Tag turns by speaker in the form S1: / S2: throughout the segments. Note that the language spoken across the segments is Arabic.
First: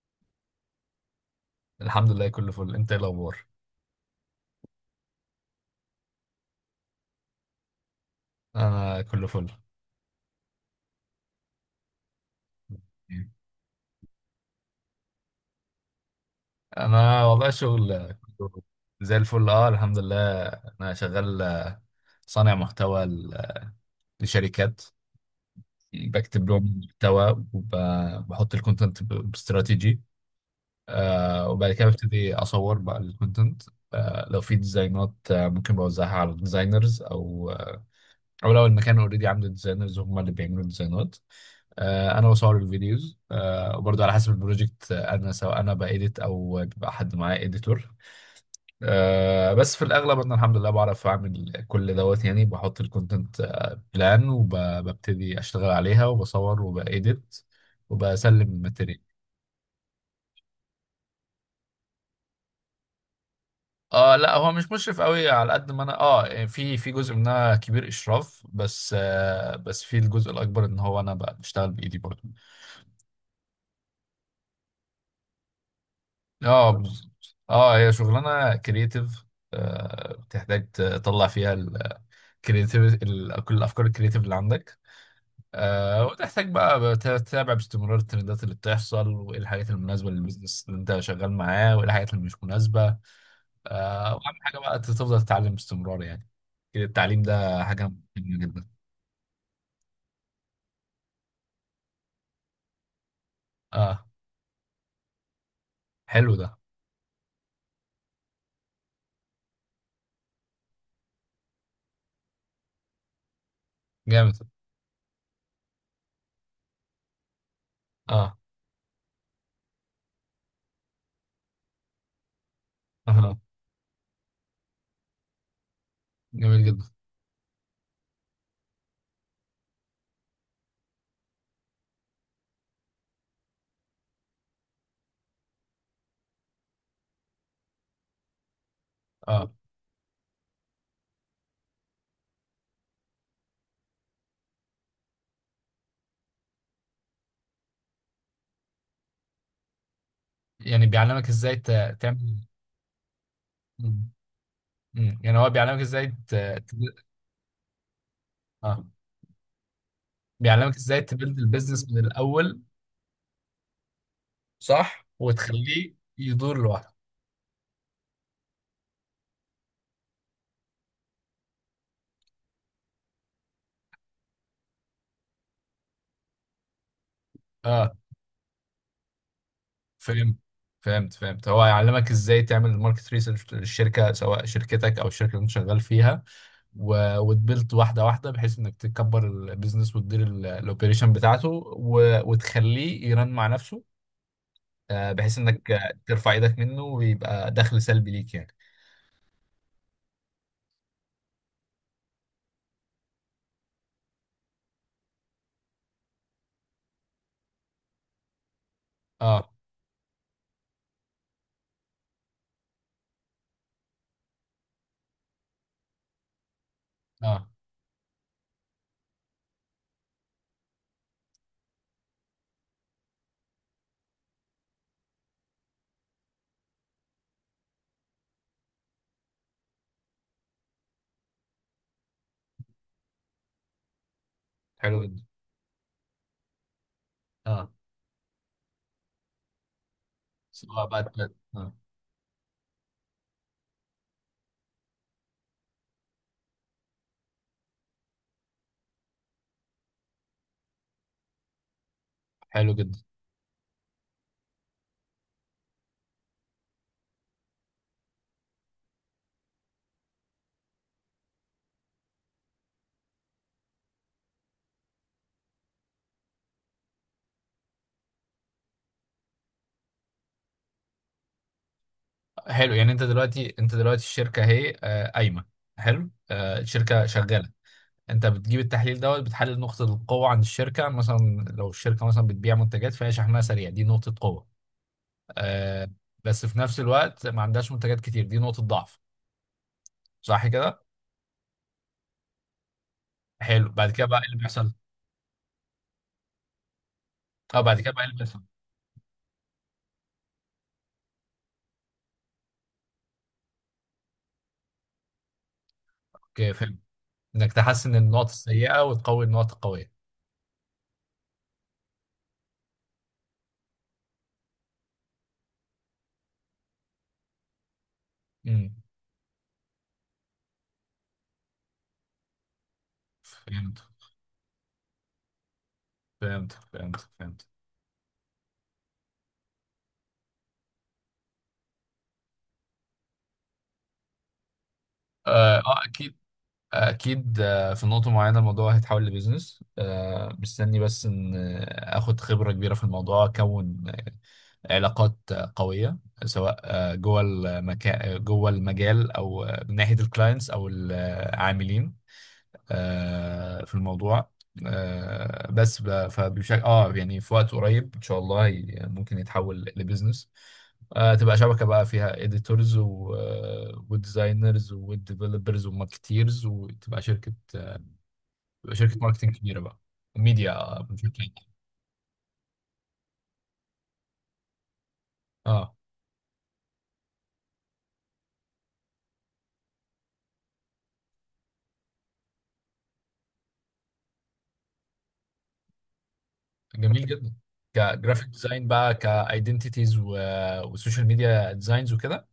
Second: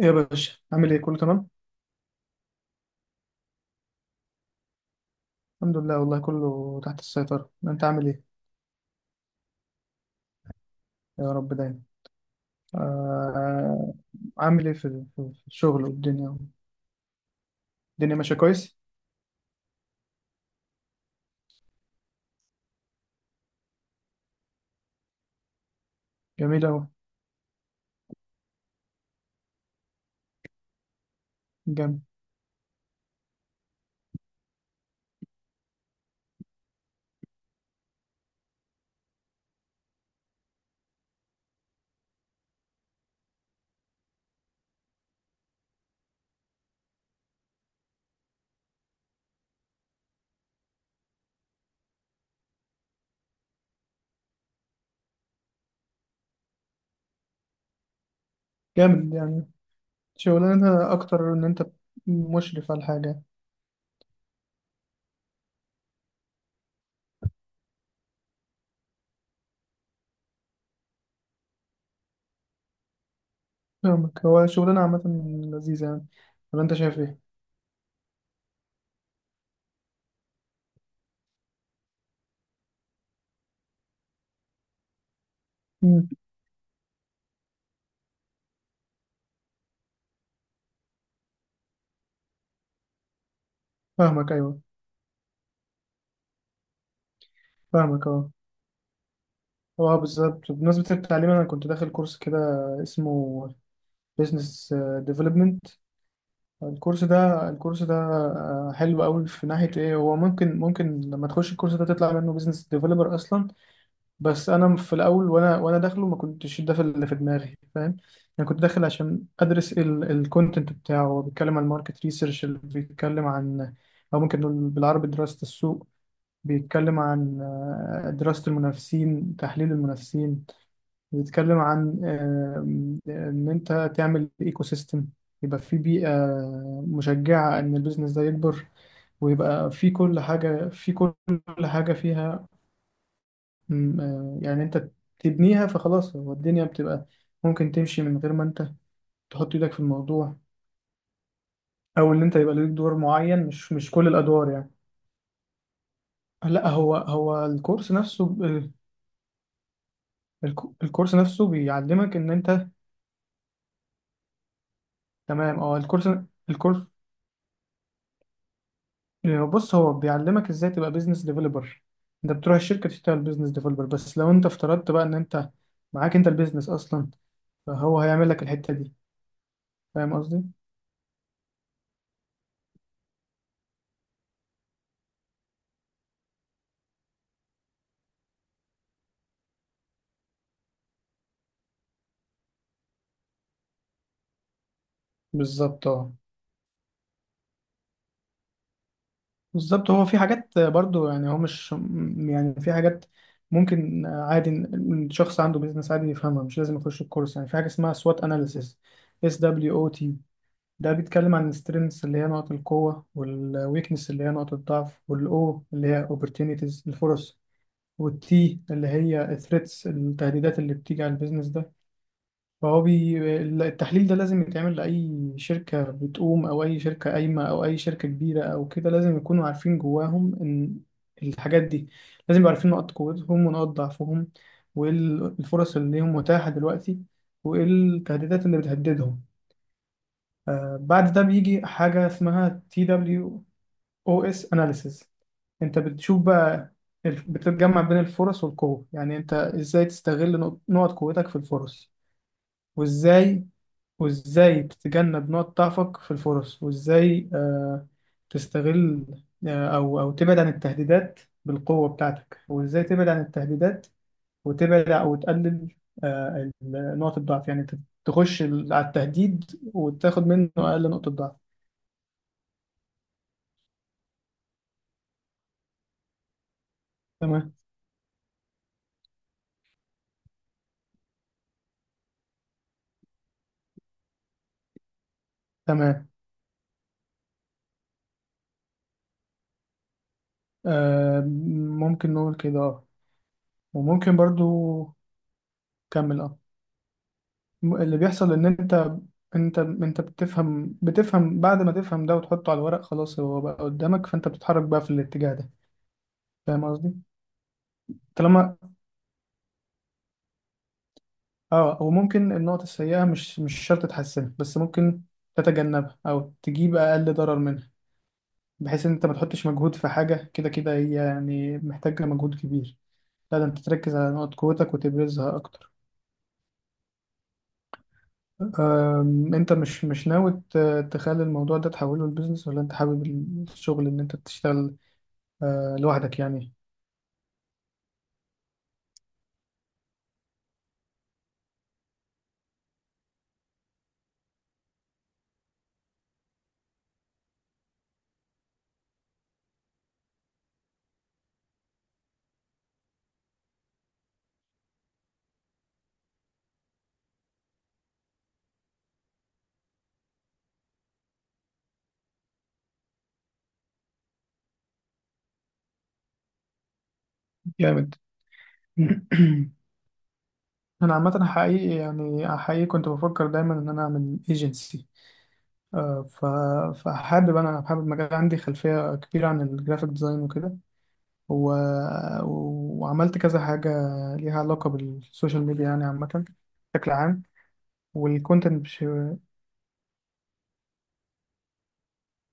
S1: إيه يا باشا، عامل ايه؟ كله تمام؟
S2: الحمد لله كله فل. انت ايه الاخبار؟
S1: الحمد لله، والله كله تحت السيطرة. انت عامل ايه؟
S2: انا كله فل.
S1: يا رب دايما. آه. عامل ايه في الشغل والدنيا؟
S2: انا والله شغل
S1: الدنيا ماشية
S2: كله
S1: كويس.
S2: زي الفل. اه الحمد لله. انا شغال، صانع محتوى لشركات. بكتب
S1: جميل
S2: لهم
S1: اوي.
S2: محتوى وبحط الكونتنت باستراتيجي. وبعد كده
S1: جامد.
S2: ببتدي اصور بقى الكونتنت. لو في ديزاينات، ممكن بوزعها على الديزاينرز او او لو المكان اوريدي عنده ديزاينرز هم اللي بيعملوا ديزاينات. انا بصور الفيديوز، وبرضه على حسب البروجكت، سواء انا بايديت او بيبقى حد معايا اديتور. بس في الاغلب انا الحمد لله بعرف اعمل كل دوت. يعني بحط الكونتنت بلان وببتدي اشتغل عليها وبصور وبايديت وبسلم الماتيريال.
S1: جامد يعني، شغلانة اكتر ان انت مشرف على الحاجة.
S2: اه لا، هو مش مشرف قوي، على قد ما انا، يعني في جزء منها كبير اشراف، بس بس في الجزء الاكبر ان هو انا بقى بشتغل بايدي برضه.
S1: فاهمك، هو شغلانة عامة لذيذة يعني، ولا
S2: اه
S1: انت شايف ايه؟
S2: بالظبط، اه هي شغلانه كرييتيف، بتحتاج تطلع فيها الكرييتيف، كل الافكار الكرييتيف اللي عندك.
S1: مم.
S2: وتحتاج بقى تتابع باستمرار الترندات اللي بتحصل، وايه الحاجات المناسبه للبيزنس اللي انت شغال معاه، وايه الحاجات اللي مش مناسبه.
S1: فاهمك،
S2: واهم حاجه
S1: ايوه.
S2: بقى تفضل تتعلم باستمرار يعني. التعليم ده حاجه
S1: فاهمك، اه.
S2: مهمه جدا.
S1: اه بالظبط، بمناسبة التعليم انا كنت داخل كورس كده اسمه
S2: اه.
S1: بيزنس ديفلوبمنت.
S2: حلو ده.
S1: الكورس ده حلو قوي. في ناحية ايه؟ هو ممكن لما تخش الكورس ده تطلع منه بيزنس ديفلوبر اصلا.
S2: جامد.
S1: بس انا في الاول، وانا داخله ما كنتش ده في اللي في دماغي، فاهم؟
S2: اه.
S1: انا كنت داخل عشان ادرس الكونتنت بتاعه. هو بيتكلم عن ماركت ريسيرش، اللي بيتكلم
S2: اه
S1: عن، او ممكن نقول بالعربي، دراسة السوق.
S2: جميل جدا.
S1: بيتكلم عن دراسة المنافسين، تحليل المنافسين. بيتكلم عن ان انت تعمل ايكو سيستم، يبقى في بيئة مشجعة ان البيزنس ده يكبر،
S2: اه
S1: ويبقى في كل حاجة، في كل حاجة فيها. م، آه، يعني انت تبنيها فخلاص، هو الدنيا بتبقى ممكن تمشي من غير ما انت تحط ايدك في الموضوع،
S2: يعني بيعلمك ازاي
S1: او ان
S2: تعمل.
S1: انت يبقى ليك دور معين، مش كل الادوار يعني.
S2: مم، يعني هو بيعلمك ازاي
S1: لا، هو هو الكورس نفسه
S2: اه بيعلمك ازاي
S1: الكورس
S2: تبيلد
S1: نفسه
S2: البيزنس من
S1: بيعلمك ان
S2: الاول.
S1: انت،
S2: صح،
S1: تمام اه.
S2: وتخليه
S1: الكورس
S2: يدور
S1: الكورس
S2: لوحده.
S1: بص، هو بيعلمك ازاي تبقى بيزنس ديفلوبر. انت بتروح الشركه تشتغل بيزنس ديفلوبر، بس لو انت افترضت بقى ان انت معاك انت البيزنس اصلا،
S2: اه.
S1: فهو هيعمل لك الحته دي. فاهم
S2: فهمت
S1: قصدي؟
S2: فهمت. هو هيعلمك ازاي تعمل الماركت ريسيرش للشركه، سواء شركتك او الشركه اللي انت شغال فيها، وتبيلد واحده واحده، بحيث انك تكبر البيزنس وتدير الاوبريشن بتاعته وتخليه يرن مع نفسه. آه بحيث انك،
S1: بالظبط
S2: آه،
S1: اه.
S2: ترفع ايدك منه ويبقى دخل سلبي ليك يعني.
S1: بالظبط، هو في حاجات برضو يعني، هو مش يعني في حاجات ممكن عادي إن الشخص عنده بيزنس عادي يفهمها، مش لازم يخش الكورس. يعني في حاجه اسمها سوات اناليسيس، اس
S2: اه.
S1: دبليو او تي ده بيتكلم عن السترينثس اللي هي نقط القوه، والويكنس اللي هي نقط الضعف، والاو اللي هي اوبورتونيتيز الفرص،
S2: اه
S1: والتي اللي هي الثريتس التهديدات اللي بتيجي على البيزنس ده. فهو بي... التحليل ده لازم يتعمل لأي شركة بتقوم، أو أي شركة قايمة، أو أي شركة كبيرة، أو كده لازم يكونوا عارفين جواهم إن الحاجات دي، لازم يبقوا عارفين نقاط قوتهم ونقاط ضعفهم، وإيه
S2: حلو جدا.
S1: الفرص اللي ليهم متاحة دلوقتي، وإيه
S2: اه
S1: التهديدات اللي بتهددهم.
S2: سواء بقى
S1: بعد ده بيجي
S2: آه.
S1: حاجة اسمها TOWS اناليسيز. انت بتشوف بقى، بتجمع بين الفرص والقوة، يعني انت ازاي تستغل نقط قوتك في الفرص،
S2: حلو جدا.
S1: وازاي وازاي تتجنب نقط ضعفك في الفرص، وازاي تستغل، او تبعد عن التهديدات بالقوة بتاعتك، وازاي تبعد عن التهديدات وتبعد او تقلل نقط الضعف، يعني انت تخش على التهديد وتاخد منه اقل نقطة ضعف.
S2: حلو يعني، انت دلوقتي الشركه اهي، آه، قايمه. حلو، آه، الشركه شغاله.
S1: تمام،
S2: انت بتجيب التحليل دوت، بتحلل نقطه القوه عند الشركه مثلا. لو الشركه مثلا بتبيع منتجات فهي شحنها سريع، دي نقطه قوه، آه،
S1: تمام.
S2: بس في نفس الوقت ما عندهاش منتجات كتير، دي نقطه ضعف. صح كده؟
S1: آه ممكن نقول كده، اه.
S2: حلو، بعد كده
S1: وممكن
S2: بقى ايه اللي
S1: برضو،
S2: بيحصل؟
S1: كمل اه.
S2: اه بعد كده
S1: اللي
S2: بقى ايه اللي
S1: بيحصل
S2: بيحصل؟
S1: ان انت، انت بتفهم بعد ما تفهم ده وتحطه على الورق، خلاص هو بقى قدامك، فانت بتتحرك بقى في الاتجاه ده.
S2: اوكي
S1: فاهم
S2: فهمت،
S1: قصدي؟
S2: انك تحسن النقط
S1: طالما
S2: السيئه وتقوي النقط القويه.
S1: اه. وممكن النقط السيئة مش شرط تحسنها، بس ممكن تتجنبها او تجيب اقل ضرر منها،
S2: امم.
S1: بحيث ان انت ما تحطش مجهود في حاجة كده كده هي يعني محتاجة مجهود كبير. لا، ده انت
S2: فهمت
S1: تركز على نقط قوتك وتبرزها اكتر.
S2: فهمت.
S1: انت مش ناوي تخلي الموضوع ده تحوله لبيزنس، ولا انت حابب الشغل ان انت تشتغل
S2: اه آه، اكيد.
S1: لوحدك يعني؟
S2: اكيد، آه، في نقطه معينه الموضوع هيتحول لبيزنس، آه، مستني بس ان، آه، اخد خبره كبيره في الموضوع، اكون علاقات، آه، قويه، سواء، آه، جوه المكان جوه المجال، او، آه، من ناحيه الكلاينتس او العاملين، آه، في الموضوع، آه، فبشكل اه يعني في وقت قريب ان شاء الله ممكن يتحول لبيزنس، آه، تبقى شبكة بقى فيها editors وديزاينرز وديفلوبرز وماركتيرز وتبقى شركة،
S1: جامد.
S2: بيبقى شركه ماركتنج كبيره بقى وميديا
S1: انا
S2: بشكل
S1: عامه
S2: عام.
S1: حقيقي، يعني حقيقي كنت بفكر دايما ان انا اعمل ايجنسي،
S2: اه
S1: ف فحابب انا حابب مجال. عندي خلفيه كبيره عن الجرافيك ديزاين وكده، و... وعملت كذا حاجه ليها علاقه بالسوشيال ميديا يعني، عامه بشكل
S2: جميل
S1: عام.
S2: جدا. كجرافيك
S1: والكونتنت.
S2: ديزاين بقى، كايدنتيتيز وسوشيال ميديا ديزاينز وكده.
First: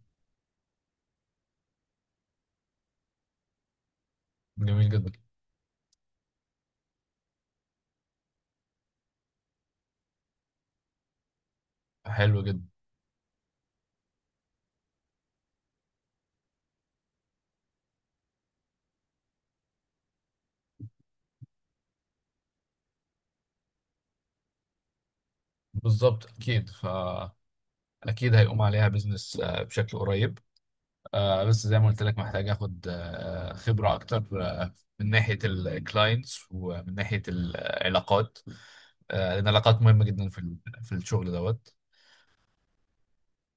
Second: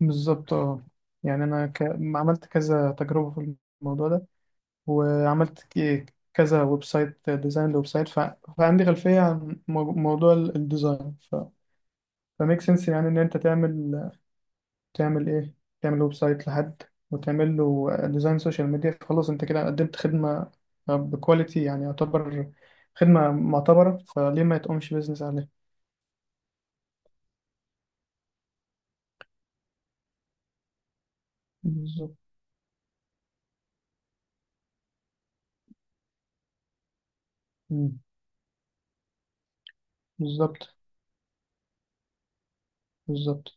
S1: بالظبط اه. يعني انا عملت كذا تجربه في الموضوع ده،
S2: جميل جدا.
S1: وعملت كذا ويب سايت ديزاين لويب سايت فعندي خلفيه عن موضوع الديزاين
S2: حلو
S1: فميك
S2: جدا.
S1: سنس يعني ان انت تعمل ايه؟ تعمل ويب سايت لحد، وتعمل له ديزاين سوشيال ميديا، فخلاص انت كده قدمت خدمه بكواليتي، يعني يعتبر خدمه معتبره، فليه ما تقومش بيزنس عليها؟
S2: بالظبط، اكيد، فاكيد هيقوم عليها بزنس بشكل قريب، آه، بس زي ما قلت
S1: بالظبط.
S2: لك محتاج اخد، آه، خبره اكتر، آه، من ناحيه الكلاينتس ومن ناحيه
S1: مم.
S2: العلاقات، آه، لان العلاقات مهمه جدا في
S1: بالظبط،
S2: في الشغل دوت،
S1: بالظبط.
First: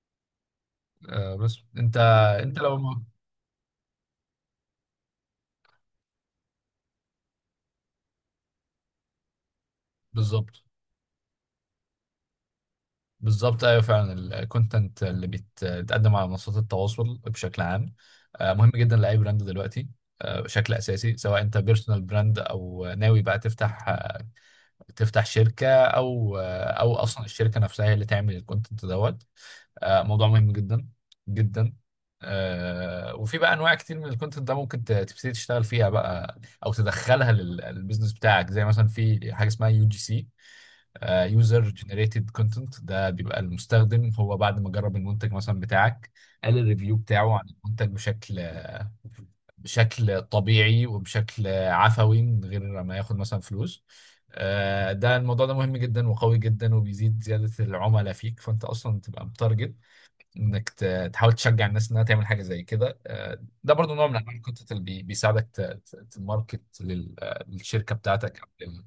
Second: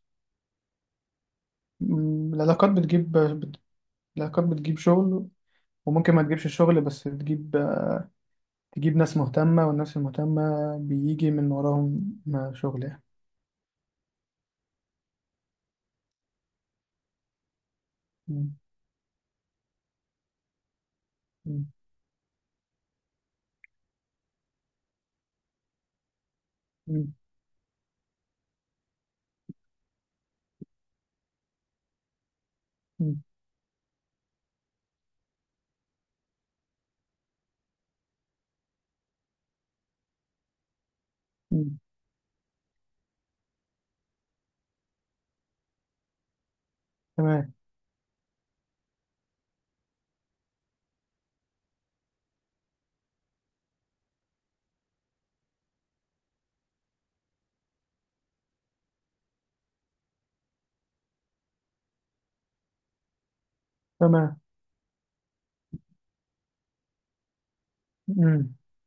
S2: آه، بس انت
S1: مم.
S2: انت
S1: العلاقات
S2: لو ما-
S1: بتجيب العلاقات بتجيب شغل، وممكن ما تجيبش الشغل بس تجيب ناس مهتمة، والناس المهتمة
S2: بالظبط.
S1: بيجي من وراهم ما شغل يعني.
S2: بالظبط ايوه فعلا. الكونتنت اللي بيتقدم على منصات التواصل بشكل عام، آه،
S1: مم.
S2: مهم جدا لاي براند دلوقتي، آه، بشكل اساسي، سواء انت
S1: مم.
S2: بيرسونال براند او ناوي بقى تفتح، آه، تفتح شركه، او
S1: مم.
S2: اصلا الشركه نفسها هي اللي تعمل الكونتنت دوت، آه، موضوع مهم جدا جدا، آه،
S1: مم.
S2: وفي بقى انواع كتير من الكونتنت ده ممكن تبتدي تشتغل فيها بقى او تدخلها للبيزنس بتاعك. زي مثلا في حاجه اسمها يو جي سي، يوزر
S1: مم.
S2: جنريتد كونتنت. ده بيبقى المستخدم هو بعد ما جرب المنتج مثلا بتاعك، قال الريفيو بتاعه عن
S1: تمام،
S2: المنتج بشكل طبيعي وبشكل عفوي من غير ما ياخد مثلا فلوس. آه، الموضوع ده مهم جدا وقوي جدا وبيزيد زيادة العملاء فيك، فانت اصلا تبقى متارجت انك تحاول تشجع الناس انها تعمل حاجة زي كده. آه، ده برضو نوع من انواع
S1: تمام.
S2: الكونتنت اللي بيساعدك تماركت للشركة بتاعتك او
S1: مم.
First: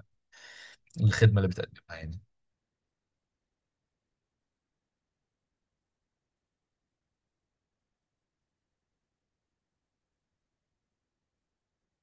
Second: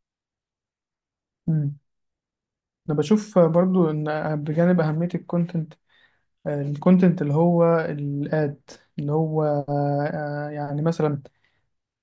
S2: للخدمة اللي
S1: مم.
S2: بتقدمها يعني.
S1: أنا بشوف برضو إن، بجانب أهمية الكونتنت، الكونتنت اللي هو الاد، اللي هو يعني مثلا،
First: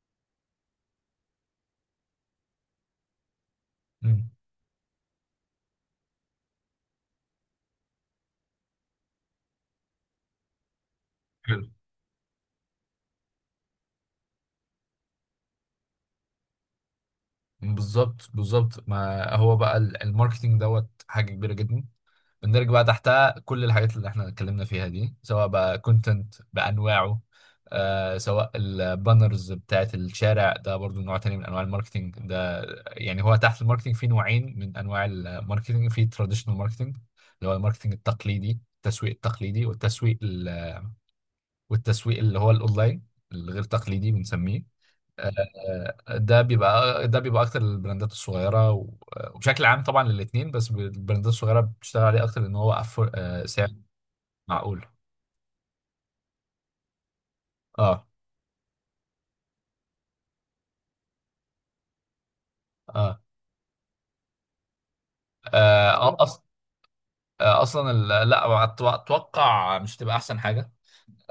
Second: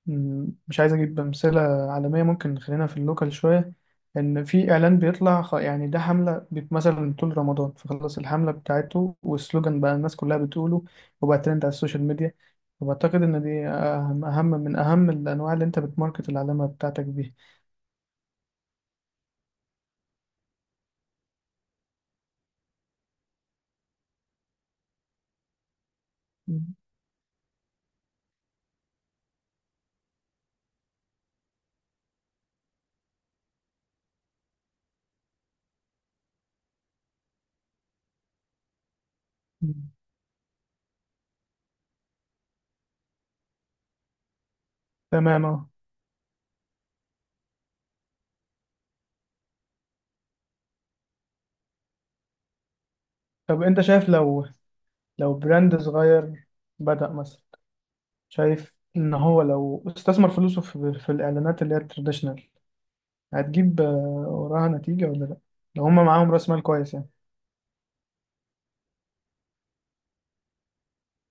S1: مش عايز اجيب امثله عالميه، ممكن نخلينا في اللوكال شويه.
S2: مم.
S1: ان في اعلان بيطلع يعني ده حمله مثلا طول رمضان، فخلاص الحمله بتاعته والسلوجان بقى الناس كلها بتقوله، وبقى ترند على السوشيال ميديا. وبعتقد ان دي أهم من اهم الانواع اللي انت بتماركت العلامه بتاعتك بيها.
S2: بالظبط بالظبط. ما هو بقى الماركتينج دوت حاجة كبيرة جدا، بندرج بقى تحتها كل الحاجات اللي احنا اتكلمنا فيها دي، سواء بقى كونتنت
S1: مم.
S2: بأنواعه، آه سواء البانرز بتاعت الشارع، ده برضو نوع تاني من انواع الماركتينج ده. يعني هو تحت الماركتينج في نوعين من انواع الماركتينج، في تراديشنال ماركتينج اللي هو الماركتينج التقليدي، التسويق التقليدي،
S1: مم.
S2: والتسويق اللي هو الاونلاين، الغير تقليدي بنسميه.
S1: تمام اه.
S2: آه، ده بيبقى اكتر للبراندات الصغيره وبشكل عام طبعا للاثنين، بس البراندات الصغيره بتشتغل عليه اكتر لان هو أفور... آه،
S1: طب
S2: سعر
S1: انت شايف، لو
S2: معقول.
S1: لو براند صغير بدأ مثلا،
S2: اه.
S1: شايف ان هو لو استثمر فلوسه في الاعلانات اللي هي التراديشنال،
S2: اه،
S1: هتجيب وراها نتيجة ولا لأ؟ لو هما
S2: آه
S1: معاهم
S2: أص...
S1: رأس مال كويس يعني.
S2: آه اصلا لا، اتوقع مش هتبقى احسن حاجه،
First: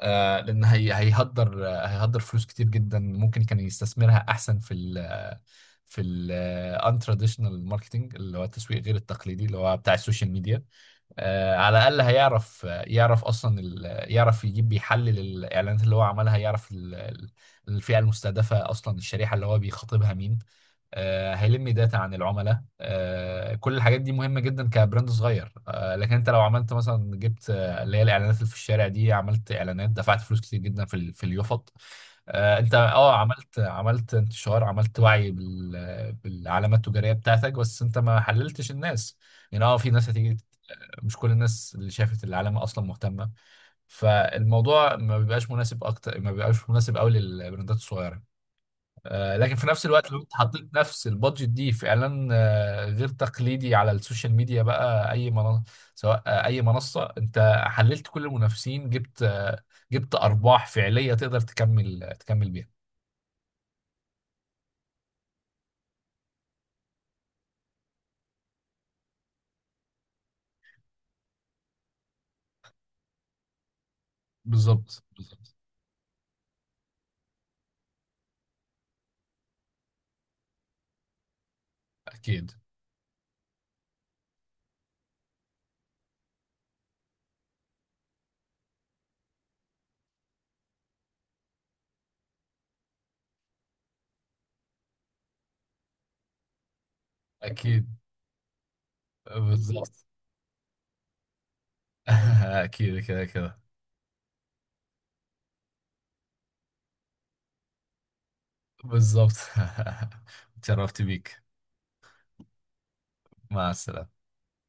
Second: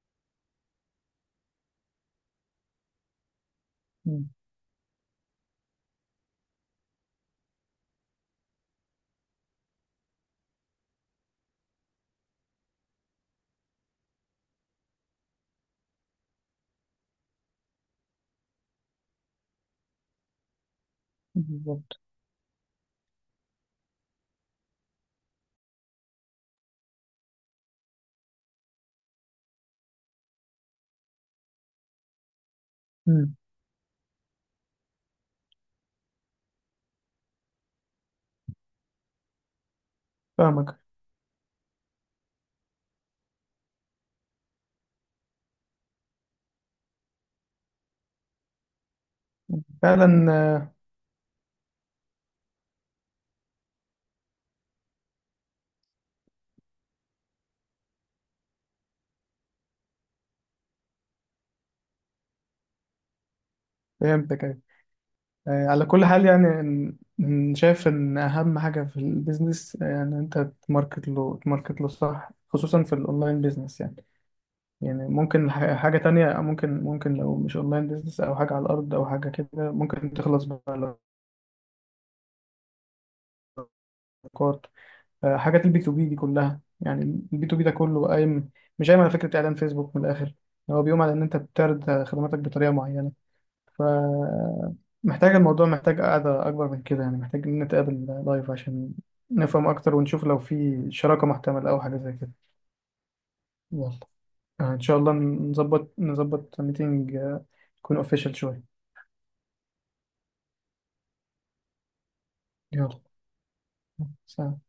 S2: آه لان هيهدر فلوس كتير جدا ممكن كان يستثمرها
S1: مم.
S2: احسن في في الان تراديشنال ماركتنج، اللي هو التسويق غير التقليدي، اللي هو بتاع السوشيال ميديا، آه، على الاقل هيعرف يعرف اصلا ال- يعرف يجيب يحلل الاعلانات اللي هو عملها، يعرف الفئه المستهدفه، اصلا الشريحه اللي هو بيخاطبها مين، آه، هيلم داتا
S1: بالظبط.
S2: عن العملاء، آه، كل الحاجات دي مهمه جدا كبراند صغير. آه، لكن انت لو عملت مثلا، جبت، آه، اللي هي الاعلانات اللي في الشارع دي، عملت اعلانات، دفعت فلوس كتير جدا في في اليوفط، آه، انت
S1: مم.
S2: عملت انتشار، عملت وعي بالعلامة التجارية بتاعتك، بس انت ما حللتش الناس. يعني اه في ناس هتيجي،
S1: فاهمك.
S2: مش كل الناس اللي شافت العلامة اصلا مهتمة، فالموضوع ما بيبقاش مناسب، ما بيبقاش مناسب قوي للبراندات الصغيرة. آه، لكن في نفس الوقت لو
S1: فعلا
S2: انت حطيت نفس البادجت دي في اعلان، آه، غير تقليدي على السوشيال ميديا، بقى اي منصة، سواء، آه، اي منصة، انت حللت كل المنافسين، جبت، آه، جبت ارباح فعلية تقدر تكمل بيها.
S1: فهمتك، أيوة. على كل حال يعني، إن شايف إن أهم حاجة في البيزنس يعني أنت تماركت له، تماركت له صح، خصوصا في الأونلاين بيزنس يعني.
S2: بالظبط
S1: يعني ممكن
S2: بالظبط.
S1: حاجة تانية، ممكن لو مش أونلاين بيزنس أو حاجة على الأرض أو حاجة كده، ممكن تخلص بالأفكار.
S2: اكيد
S1: حاجات ال B2B دي كلها يعني. ال B2B ده كله قايم، مش قايم على فكرة إعلان فيسبوك من الآخر. يعني هو بيقوم على إن أنت بتعرض خدماتك بطريقة معينة، فمحتاج الموضوع محتاج قعدة أكبر من كده، يعني محتاج إن
S2: اكيد.
S1: نتقابل لايف عشان نفهم أكتر
S2: بالظبط.
S1: ونشوف لو في شراكة محتملة أو حاجة زي كده.
S2: اكيد كده كده.
S1: يلا، إن شاء الله نظبط ميتنج يكون أوفيشال شوية.
S2: بالظبط. اتشرفت بيك.
S1: يلا.
S2: مع السلامة.
S1: سلام.